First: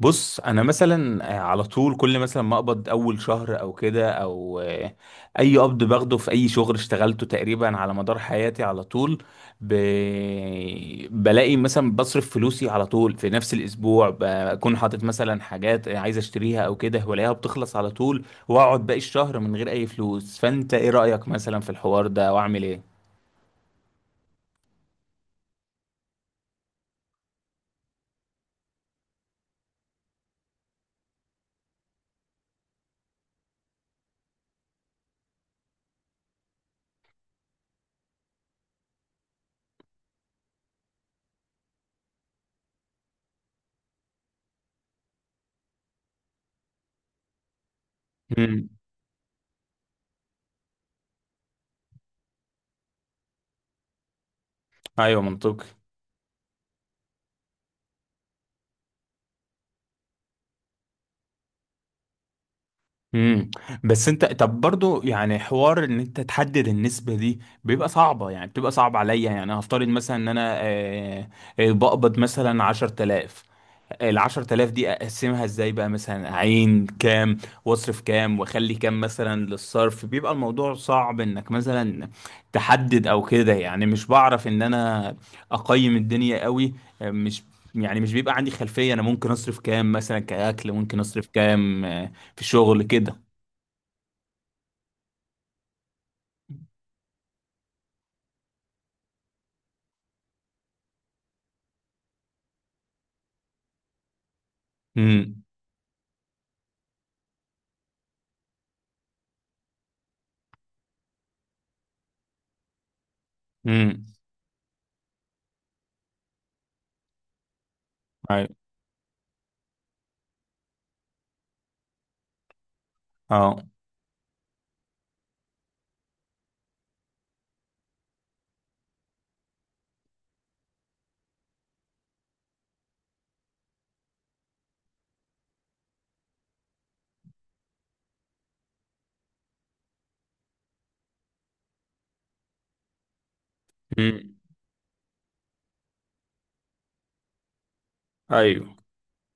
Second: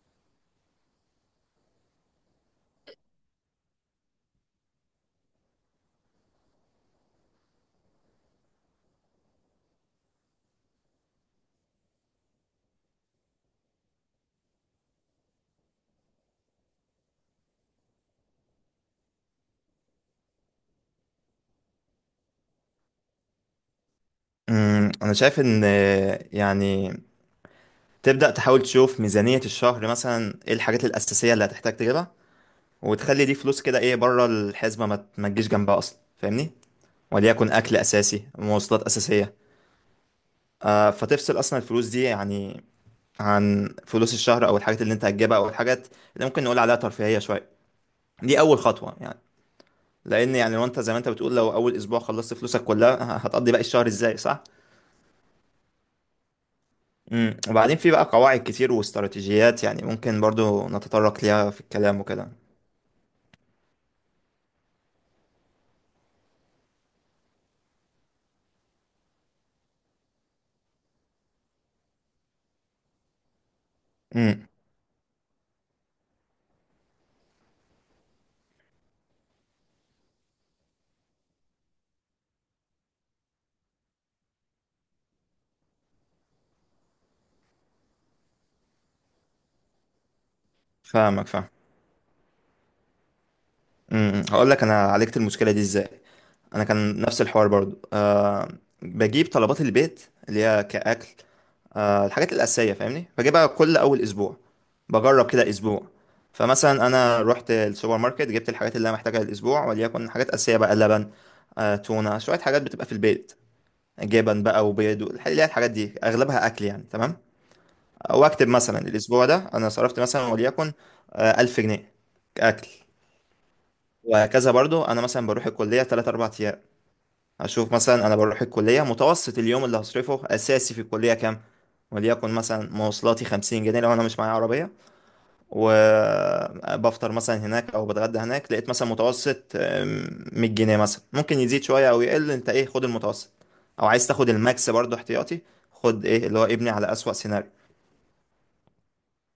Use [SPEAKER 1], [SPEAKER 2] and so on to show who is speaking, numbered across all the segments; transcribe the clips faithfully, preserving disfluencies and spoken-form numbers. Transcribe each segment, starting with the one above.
[SPEAKER 1] بص، انا مثلا آه، على طول كل مثلا ما اقبض اول شهر او كده او آه، اي قبض باخده في اي شغل اشتغلته تقريبا على مدار حياتي على طول. ب... بلاقي مثلا بصرف فلوسي على طول في نفس الاسبوع، بكون حاطط مثلا حاجات عايز اشتريها او كده، والاقيها بتخلص على طول، واقعد باقي الشهر من غير اي فلوس. فانت ايه رأيك مثلا في الحوار ده، واعمل ايه؟
[SPEAKER 2] أمم، انا شايف ان آه، يعني تبدأ تحاول تشوف ميزانية الشهر مثلا ايه الحاجات الأساسية اللي هتحتاج تجيبها، وتخلي دي فلوس كده ايه بره الحسبة ما ت- ما تجيش جنبها اصلا، فاهمني؟ وليكن اكل اساسي، مواصلات أساسية. آه، فتفصل اصلا الفلوس دي يعني عن فلوس الشهر او الحاجات اللي انت هتجيبها او الحاجات اللي ممكن نقول عليها ترفيهية شوية. دي اول
[SPEAKER 1] امم.
[SPEAKER 2] خطوة يعني. لان يعني لو انت زي ما انت بتقول، لو اول اسبوع خلصت فلوسك كلها هتقضي باقي الشهر ازاي؟ صح.
[SPEAKER 1] ايوه، منطقي.
[SPEAKER 2] امم، وبعدين في بقى قواعد كتير واستراتيجيات يعني ممكن برضو نتطرق ليها في الكلام وكده.
[SPEAKER 1] امم. بس انت، طب برضو يعني حوار ان انت تحدد النسبة دي بيبقى صعبة، يعني بتبقى صعب عليا. يعني هفترض مثلا ان انا آه، آه، بقبض مثلا عشرة آلاف. ال
[SPEAKER 2] امم.
[SPEAKER 1] عشرة آلاف دي اقسمها ازاي بقى؟ مثلا اعين كام واصرف كام واخلي كام مثلا للصرف؟ بيبقى الموضوع صعب انك مثلا تحدد او كده، يعني مش بعرف ان انا اقيم الدنيا قوي. آه، مش، يعني مش بيبقى عندي خلفية انا ممكن اصرف كام مثلا كأكل، ممكن اصرف
[SPEAKER 2] فاهمك، فاهم.
[SPEAKER 1] كام آه، في الشغل كده.
[SPEAKER 2] امم، هقول لك انا عالجت المشكله دي ازاي. انا كان نفس الحوار برضو، أه. بجيب طلبات البيت اللي هي كاكل، أه الحاجات الاساسيه، فاهمني؟ بجيبها كل اول اسبوع. بجرب
[SPEAKER 1] امم.
[SPEAKER 2] كده اسبوع. فمثلا انا رحت السوبر ماركت، جبت الحاجات اللي انا محتاجها الاسبوع، وليكن حاجات اساسيه بقى: لبن، أه تونه، شويه حاجات بتبقى في البيت،
[SPEAKER 1] امم.
[SPEAKER 2] جبن بقى، وبيض، والح- اللي هي الحاجات دي اغلبها اكل يعني، تمام.
[SPEAKER 1] ايوه.
[SPEAKER 2] واكتب مثلا الاسبوع ده انا صرفت مثلا وليكن آه، ألف جنيه اكل.
[SPEAKER 1] اه.
[SPEAKER 2] وهكذا. برضو انا مثلا بروح الكليه ثلاثة أربعة ايام، اشوف مثلا انا بروح الكليه متوسط اليوم اللي هصرفه اساسي في الكليه كام. وليكن مثلا مواصلاتي خمسين جنيه لو انا مش معايا عربيه، وبفطر مثلا هناك او بتغدى هناك، لقيت مثلا متوسط آم، مية جنيه مثلا، ممكن يزيد شويه او يقل. انت ايه، خد المتوسط او عايز تاخد
[SPEAKER 1] امم.
[SPEAKER 2] الماكس برضو احتياطي، خد ايه اللي هو ابني على اسوأ سيناريو.
[SPEAKER 1] ايوه.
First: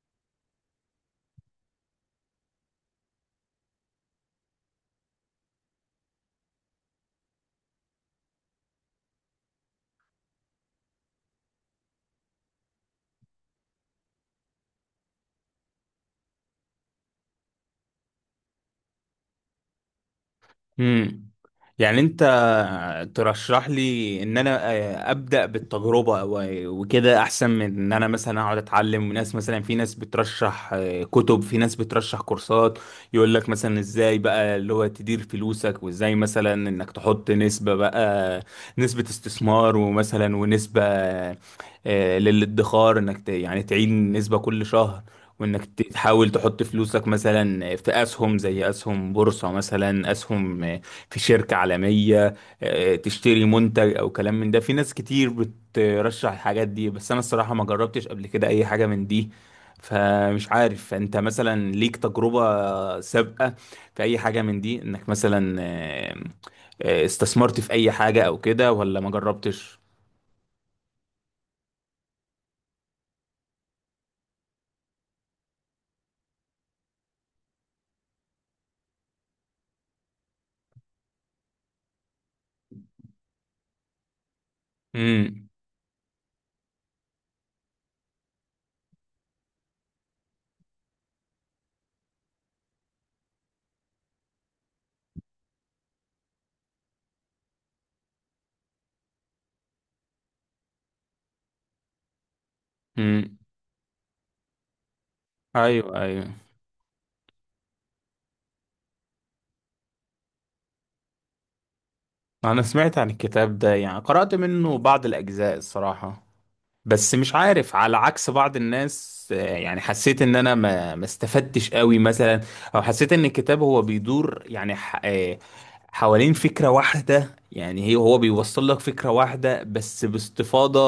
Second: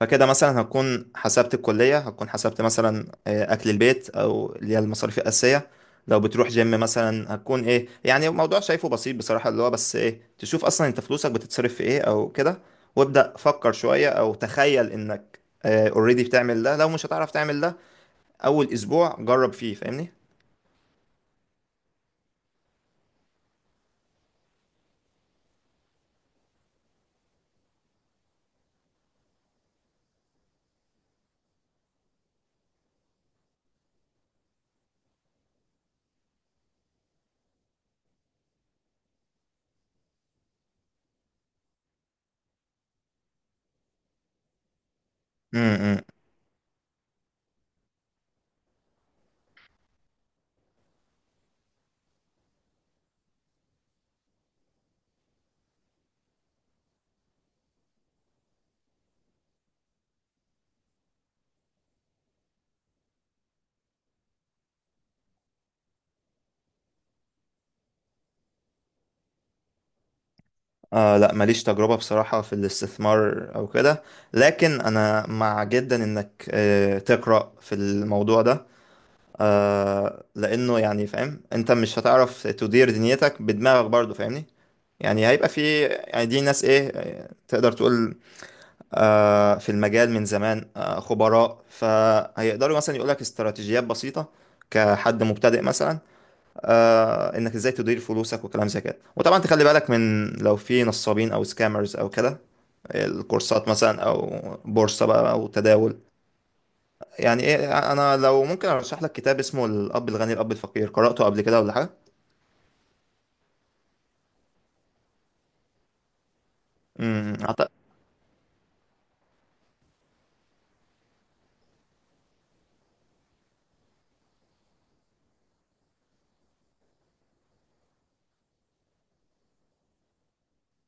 [SPEAKER 2] فكده مثلا هكون حسبت الكلية، هكون حسبت مثلا آه، أكل البيت، أو اللي هي المصاريف الأساسية. لو بتروح جيم مثلا هتكون إيه. يعني الموضوع شايفه بسيط بصراحة، اللي هو بس إيه، تشوف أصلا أنت فلوسك بتتصرف في إيه أو كده، وابدأ فكر شوية أو تخيل إنك اوريدي بتعمل ده. لو مش هتعرف تعمل ده، أول أسبوع جرب فيه. فاهمني؟
[SPEAKER 1] امم. يعني انت ترشح لي ان انا آه، ابدا بالتجربه و- وكده احسن من ان انا مثلا اقعد اتعلم، وناس مثلا، في ناس بترشح آه، كتب، في ناس بترشح كورسات يقول لك مثلا ازاي بقى اللي هو تدير فلوسك، وازاي مثلا انك تحط نسبه بقى، نسبه استثمار، ومثلا ونسبه آه، للادخار، انك ت- يعني تعين نسبه كل شهر، وانك ت-
[SPEAKER 2] امم.
[SPEAKER 1] تحاول تحط فلوسك مثلا في اسهم، زي اسهم بورصة، مثلا اسهم في شركة عالمية، آه، تشتري منتج او كلام من ده. في ناس كتير بترشح الحاجات دي، بس انا الصراحة ما جربتش قبل كده اي حاجة من دي، فمش عارف انت مثلا ليك تجربة سابقة في اي حاجة من دي، انك مثلا آه، آه، استثمرت في اي حاجة او كده، ولا ما جربتش؟
[SPEAKER 2] آه، لا، ماليش تجربة بصراحة في الاستثمار أو كده، لكن أنا مع جدا إنك آه تقرأ في الموضوع ده، آه، لانه يعني فاهم انت مش هتعرف تدير دنيتك بدماغك برضو، فاهمني؟ يعني
[SPEAKER 1] امم.
[SPEAKER 2] هيبقى في، يعني دي ناس ايه، تقدر تقول آه في المجال من زمان، آه خبراء، فهيقدروا مثلا يقولك استراتيجيات بسيطة كحد مبتدئ مثلا، آه انك ازاي تدير فلوسك وكلام زي كده. وطبعا تخلي بالك من لو في نصابين او سكامرز او كده،
[SPEAKER 1] امم.
[SPEAKER 2] الكورسات مثلا او بورصة بقى او تداول.
[SPEAKER 1] ايوه. ايوه.
[SPEAKER 2] يعني ايه، انا لو ممكن ارشح لك كتاب اسمه الاب الغني الاب الفقير، قرأته قبل كده ولا حاجه؟
[SPEAKER 1] انا سمعت عن الكتاب ده، يعني قرأت منه بعض الاجزاء الصراحة، بس
[SPEAKER 2] امم
[SPEAKER 1] مش
[SPEAKER 2] أعتقد-
[SPEAKER 1] عارف، على عكس بعض الناس، آه، يعني حسيت ان انا ما ما استفدتش قوي مثلا، او حسيت ان الكتاب هو بيدور يعني ح- آه، حوالين فكرة واحدة، يعني هي هو بيوصل لك فكرة واحدة بس باستفاضة.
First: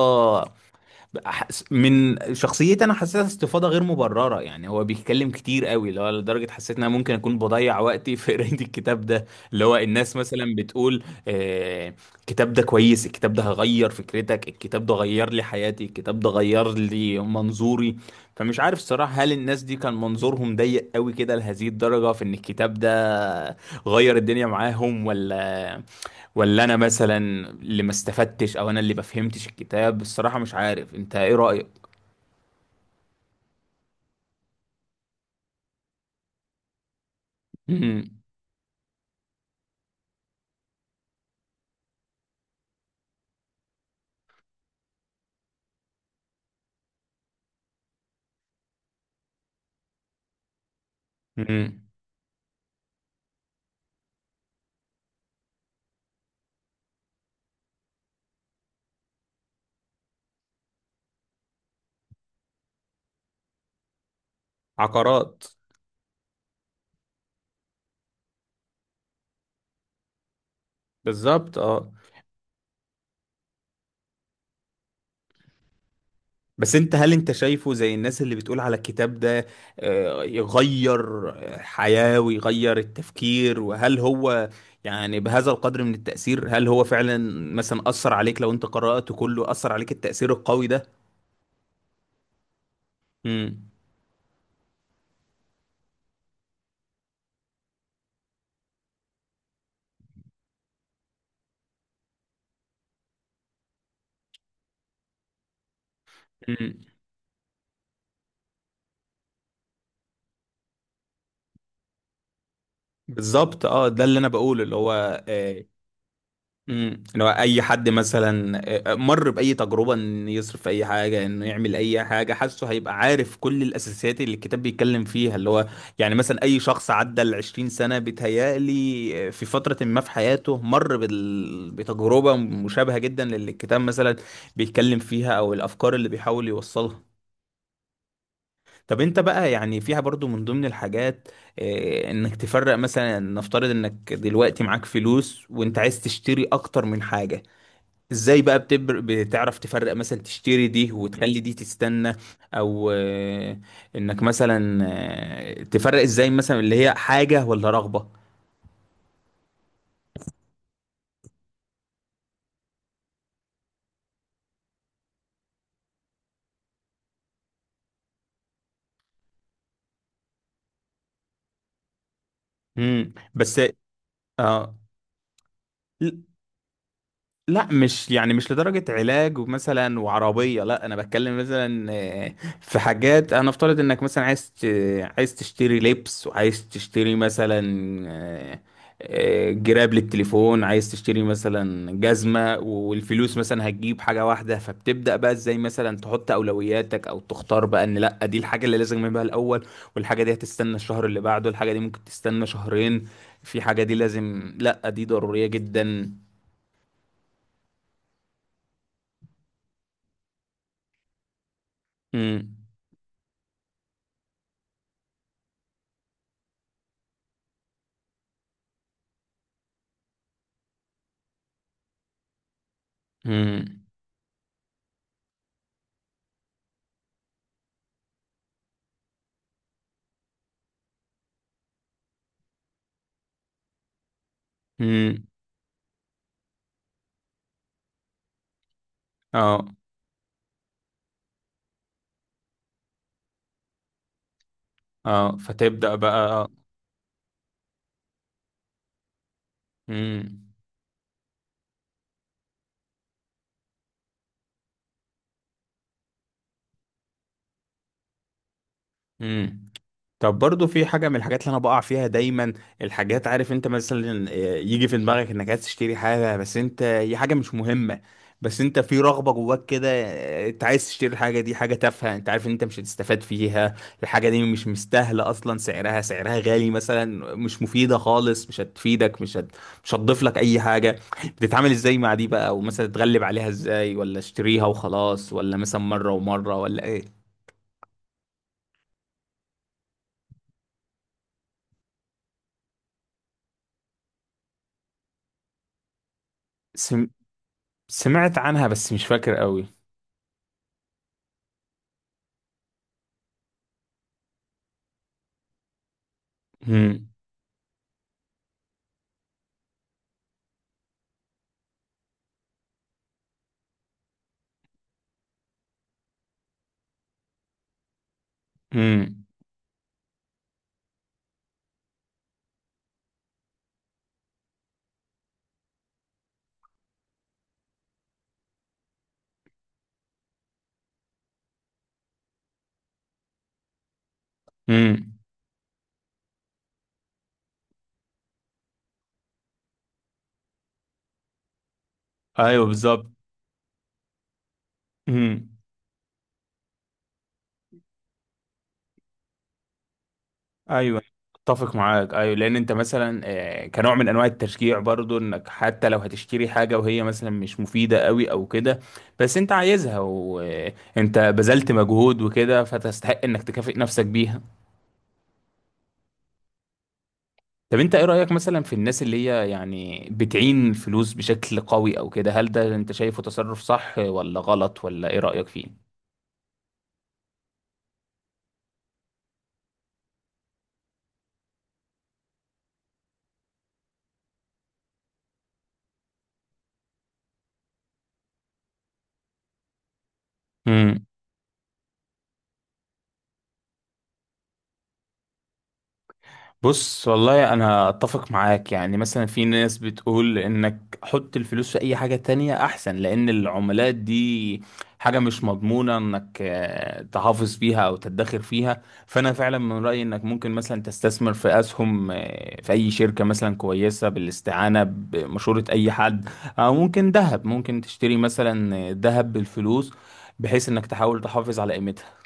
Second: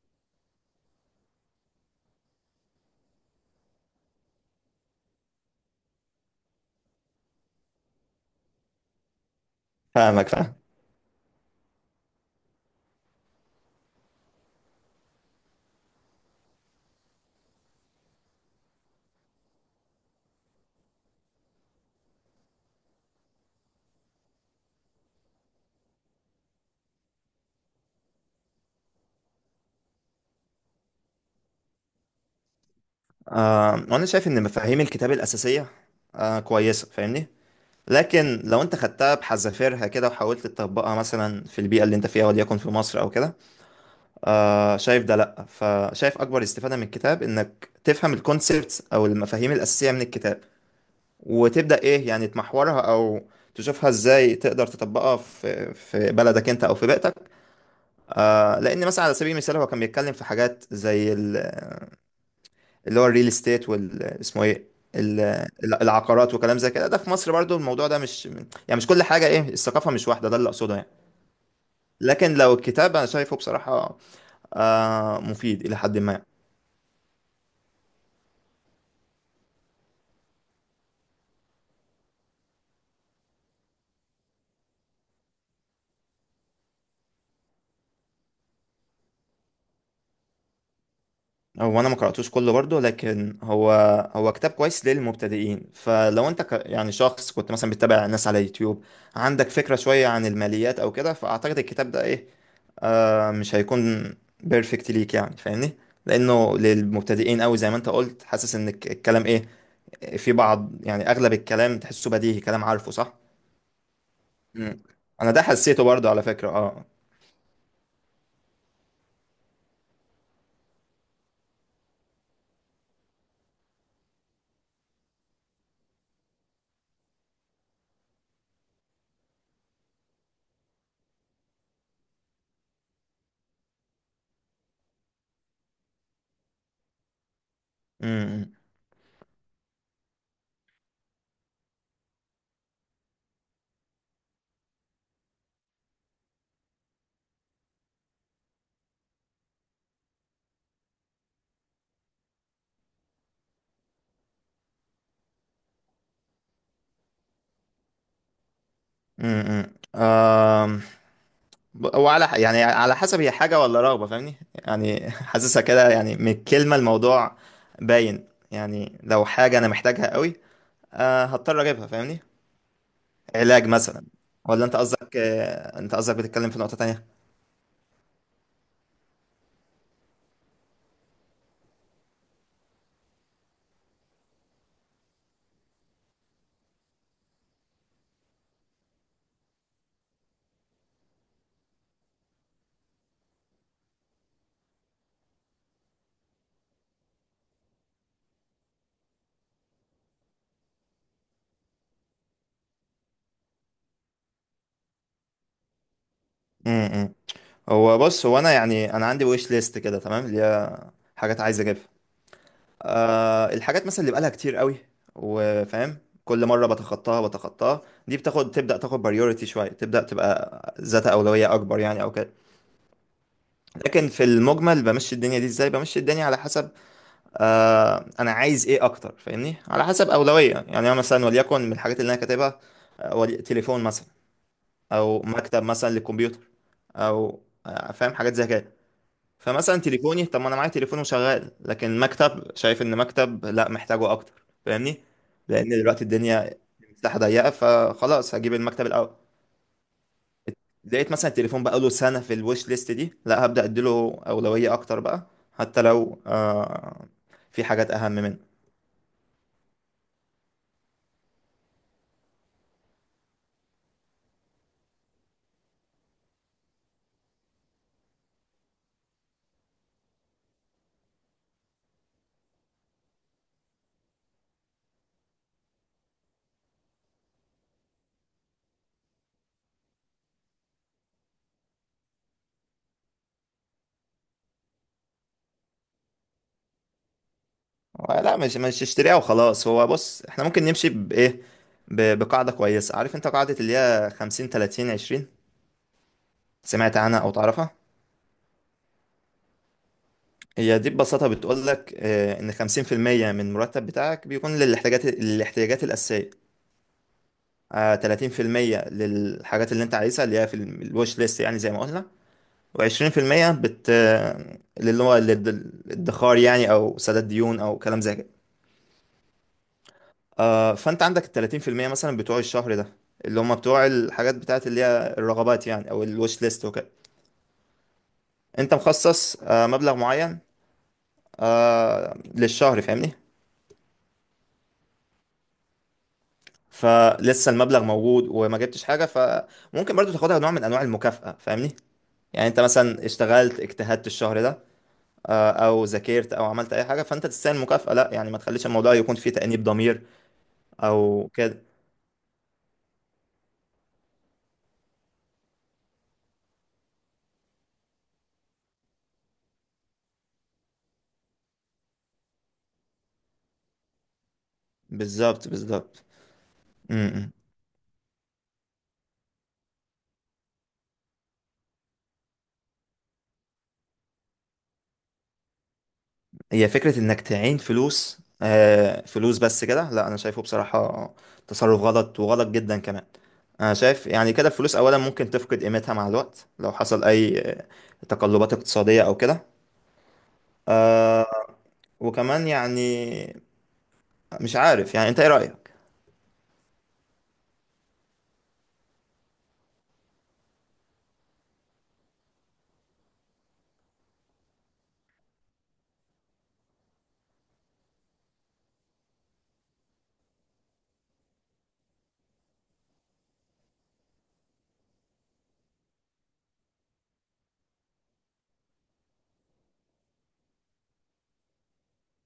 [SPEAKER 1] أحس- من شخصيتي انا حسيتها استفاضه غير مبرره، يعني هو بيتكلم كتير قوي، اللي هو لدرجه حسيت ان انا ممكن اكون بضيع وقتي في قرايه الكتاب ده، اللي هو الناس
[SPEAKER 2] فاهمك،
[SPEAKER 1] مثلا
[SPEAKER 2] فاهم.
[SPEAKER 1] بتقول آه الكتاب ده كويس، الكتاب ده هغير فكرتك، الكتاب ده غير لي حياتي، الكتاب ده غير لي منظوري. فمش عارف الصراحه، هل الناس دي كان منظورهم ضيق قوي كده لهذه الدرجه في ان الكتاب ده غير الدنيا معاهم، ولا ولا انا مثلا اللي ما استفدتش، او انا اللي ما فهمتش الكتاب؟ الصراحة مش عارف، انت ايه رأيك؟
[SPEAKER 2] آه، وانا شايف ان مفاهيم الكتاب الاساسيه آه كويسه، فاهمني؟
[SPEAKER 1] مم.
[SPEAKER 2] لكن لو انت خدتها بحذافيرها كده وحاولت تطبقها مثلا في البيئه اللي انت فيها وليكن في مصر او كده، آه شايف ده لا. فشايف اكبر استفاده من الكتاب انك تفهم الكونسبتس او المفاهيم الاساسيه من الكتاب،
[SPEAKER 1] مم.
[SPEAKER 2] وتبدا ايه يعني تمحورها او تشوفها ازاي تقدر تطبقها في في بلدك انت او في بيئتك. آه، لان مثلا على سبيل المثال هو كان بيتكلم في حاجات زي ال- اللي هو الريل استيت، وال اسمه ايه، ال-
[SPEAKER 1] عقارات.
[SPEAKER 2] ال- العقارات وكلام زي كده. ده في مصر برضو الموضوع ده مش، يعني مش كل حاجه ايه، الثقافه مش واحده، ده اللي اقصده يعني.
[SPEAKER 1] بالظبط، اه.
[SPEAKER 2] لكن لو الكتاب انا شايفه بصراحه آه مفيد الى حد ما.
[SPEAKER 1] بس انت، هل انت شايفه زي الناس اللي بتقول على الكتاب ده آه، يغير الحياة ويغير التفكير؟ وهل هو يعني بهذا القدر من التأثير؟ هل هو فعلا مثلا أثر عليك؟ لو انت قرأته كله، أثر عليك التأثير القوي ده؟
[SPEAKER 2] هو انا ما قراتوش كله برضو، لكن
[SPEAKER 1] مم.
[SPEAKER 2] هو هو كتاب كويس للمبتدئين. فلو انت ك يعني شخص كنت مثلا بتتابع ناس على يوتيوب، عندك فكره شويه عن الماليات او كده، فاعتقد الكتاب ده ايه آه مش هيكون بيرفكت ليك يعني، فاهمني؟ لانه
[SPEAKER 1] مم.
[SPEAKER 2] للمبتدئين قوي. زي ما انت قلت، حاسس ان الك- الكلام ايه في بعض، يعني اغلب الكلام تحسه بديهي، كلام عارفه، صح.
[SPEAKER 1] بالظبط، اه، ده اللي انا بقوله، اللي
[SPEAKER 2] مم.
[SPEAKER 1] هو
[SPEAKER 2] انا ده
[SPEAKER 1] آه،
[SPEAKER 2] حسيته برضه على فكرة، اه.
[SPEAKER 1] امم. لو اي حد مثلا مر باي تجربه ان يصرف في اي حاجه، انه يعمل اي حاجه، حاسه هيبقى عارف كل الاساسيات اللي الكتاب بيتكلم فيها، اللي هو يعني مثلا اي شخص عدى ال عشرين سنه بيتهيألي في فتره ما في حياته مر بال... بتجربه مشابهه جدا للي الكتاب مثلا بيتكلم فيها، او الافكار اللي بيحاول يوصلها.
[SPEAKER 2] امم.
[SPEAKER 1] طب انت بقى، يعني فيها برضو من ضمن الحاجات، إيه، انك تفرق مثلا، نفترض انك دلوقتي معاك فلوس وانت عايز تشتري اكتر من حاجة، ازاي بقى بتبر... بتعرف تفرق، مثلا تشتري دي وتخلي دي تستنى، او آه، انك مثلا آه، تفرق ازاي مثلا اللي هي حاجة ولا رغبة؟
[SPEAKER 2] امم، آم، ب- وعلى ح- يعني على حسب هي حاجة ولا رغبة، فاهمني يعني حاسسها كده، يعني من الكلمة الموضوع باين يعني. لو حاجة أنا محتاجها قوي آه هضطر أجيبها، فاهمني؟
[SPEAKER 1] امم. بس،
[SPEAKER 2] علاج مثلا. ولا
[SPEAKER 1] اه.
[SPEAKER 2] أنت قصدك آه أنت قصدك بتتكلم في نقطة تانية؟
[SPEAKER 1] لا، مش يعني مش لدرجة علاج ومثلا وعربية، لا انا بتكلم مثلا آه، في حاجات، انا افترض انك مثلا عايز ت- عايز تشتري لبس، وعايز تشتري مثلا آه، آه، جراب للتليفون، عايز تشتري مثلا جزمة، والفلوس مثلا هتجيب حاجة واحدة، فبتبدأ بقى ازاي مثلا تحط اولوياتك او تختار بقى ان لا دي الحاجة اللي لازم اجيبها الاول، والحاجة دي هتستنى الشهر اللي بعده، الحاجة دي ممكن تستنى شهرين، في حاجة دي لازم، لا دي ضرورية جدا.
[SPEAKER 2] امم. هو بص، هو انا يعني انا عندي ويش ليست كده، تمام، اللي هي حاجات عايز اجيبها.
[SPEAKER 1] مم.
[SPEAKER 2] آه الحاجات مثلا اللي بقالها كتير قوي وفاهم كل مره بتخطاها بتخطاها، دي بتاخد، تبدا تاخد بريوريتي شويه، تبدا تبقى ذات اولويه اكبر يعني او كده.
[SPEAKER 1] امم.
[SPEAKER 2] لكن في المجمل بمشي الدنيا دي ازاي، بمشي الدنيا على حسب آه انا عايز ايه اكتر، فاهمني؟ على حسب اولويه. يعني انا مثلا وليكن من الحاجات اللي انا كاتبها آه، ولي- تليفون مثلا، او
[SPEAKER 1] امم.
[SPEAKER 2] مكتب مثلا للكمبيوتر، او آه، فاهم حاجات زي كده.
[SPEAKER 1] اه.
[SPEAKER 2] فمثلا تليفوني، طب ما انا معايا تليفون وشغال، لكن مكتب شايف ان مكتب لا محتاجه اكتر، فاهمني؟
[SPEAKER 1] اه،
[SPEAKER 2] لان
[SPEAKER 1] فتبدأ
[SPEAKER 2] دلوقتي
[SPEAKER 1] بقى.
[SPEAKER 2] الدنيا مساحه ضيقه، فخلاص هجيب المكتب الاول.
[SPEAKER 1] امم.
[SPEAKER 2] لقيت مثلا التليفون بقى له سنه في الويش ليست دي، لا هبدا اديله اولويه اكتر بقى، حتى لو آه في حاجات اهم منه.
[SPEAKER 1] امم. طب برضو في حاجة من الحاجات اللي أنا بقع فيها دايما، الحاجات، عارف أنت مثلا آه، يجي في دماغك إنك عايز تشتري حاجة بس أنت هي حاجة مش مهمة، بس أنت في رغبة جواك كده، آه، أنت عايز تشتري الحاجة دي، حاجة تافهة، أنت عارف إن أنت مش هتستفاد فيها، الحاجة دي مش مستاهلة أصلا، سعرها سعرها غالي مثلا، مش مفيدة خالص، مش هتفيدك، مش هت... مش هتضيف لك أي حاجة، بتتعامل إزاي مع دي بقى؟ ومثلا تتغلب عليها إزاي؟ ولا اشتريها وخلاص، ولا مثلا مرة ومرة، ولا؟
[SPEAKER 2] لا، مش مش اشتريها وخلاص. هو بص، احنا ممكن نمشي بايه، ب- بقاعده كويسه، عارف انت قاعده اللي هي خمسين تلاتين عشرين؟ سمعت
[SPEAKER 1] إيه.
[SPEAKER 2] عنها او تعرفها؟
[SPEAKER 1] سمعت عنها بس مش فاكر قوي.
[SPEAKER 2] هي دي ببساطة بتقول لك آه، إن خمسين في المية من المرتب بتاعك بيكون للاحتياجات، الاحتياجات الأساسية،
[SPEAKER 1] امم.
[SPEAKER 2] آه، تلاتين في المية للحاجات اللي أنت عايزها اللي هي في الوش ليست، يعني زي ما قلنا، وعشرين في المية بت آه، اللي هو للد- الادخار يعني، أو سداد ديون أو كلام زي كده.
[SPEAKER 1] امم.
[SPEAKER 2] آه، فأنت عندك التلاتين في المية مثلا بتوع الشهر ده، اللي هم بتوع الحاجات بتاعت اللي هي الرغبات يعني، أو الوش ليست وكده، أنت مخصص آه، مبلغ معين آه، للشهر، فاهمني؟
[SPEAKER 1] امم.
[SPEAKER 2] فلسه المبلغ موجود وما جبتش حاجه، فممكن برضو تاخدها نوع من انواع المكافاه، فاهمني؟ يعني انت
[SPEAKER 1] ايوه، بالظبط.
[SPEAKER 2] مثلا اشتغلت، اجتهدت الشهر ده، آه،
[SPEAKER 1] امم.
[SPEAKER 2] او ذاكرت او عملت اي حاجه، فانت تستاهل مكافاه. لا يعني ما تخليش الموضوع يكون فيه تانيب ضمير
[SPEAKER 1] ايوه.
[SPEAKER 2] او كده.
[SPEAKER 1] اتفق معاك، ايوه، لان انت مثلا آه، كنوع من انواع التشجيع برضو، انك حتى لو هتشتري حاجه وهي مثلا مش مفيده قوي او كده، بس انت عايزها وانت بذلت مجهود وكده، فتستحق انك تكافئ نفسك بيها.
[SPEAKER 2] بالظبط، بالظبط. م-م.
[SPEAKER 1] طب انت ايه رايك مثلا في الناس اللي هي يعني بتعين فلوس بشكل قوي او كده؟ هل ده انت شايفه تصرف صح ولا غلط؟ ولا ايه رايك
[SPEAKER 2] هي فكره انك تعين فلوس آه، فلوس بس كده، لا انا شايفه بصراحه تصرف غلط، وغلط جدا كمان. انا شايف يعني كده الفلوس اولا ممكن تفقد قيمتها مع الوقت لو حصل اي آه، تقلبات اقتصاديه او كده.
[SPEAKER 1] فيه؟
[SPEAKER 2] آه، وكمان يعني مش عارف يعني انت ايه رأيك؟
[SPEAKER 1] بص، والله انا اتفق معاك، يعني مثلا في ناس بتقول انك حط الفلوس في اي حاجة تانية احسن، لان العملات دي حاجة مش مضمونة انك آه، تحافظ فيها او تدخر فيها. فانا فعلا من رأيي انك ممكن مثلا تستثمر في اسهم آه، في اي شركة مثلا كويسة، بالاستعانة بمشورة اي حد، او ممكن ذهب، ممكن تشتري مثلا آه، ذهب بالفلوس، بحيث انك تحاول تحافظ على قيمتها.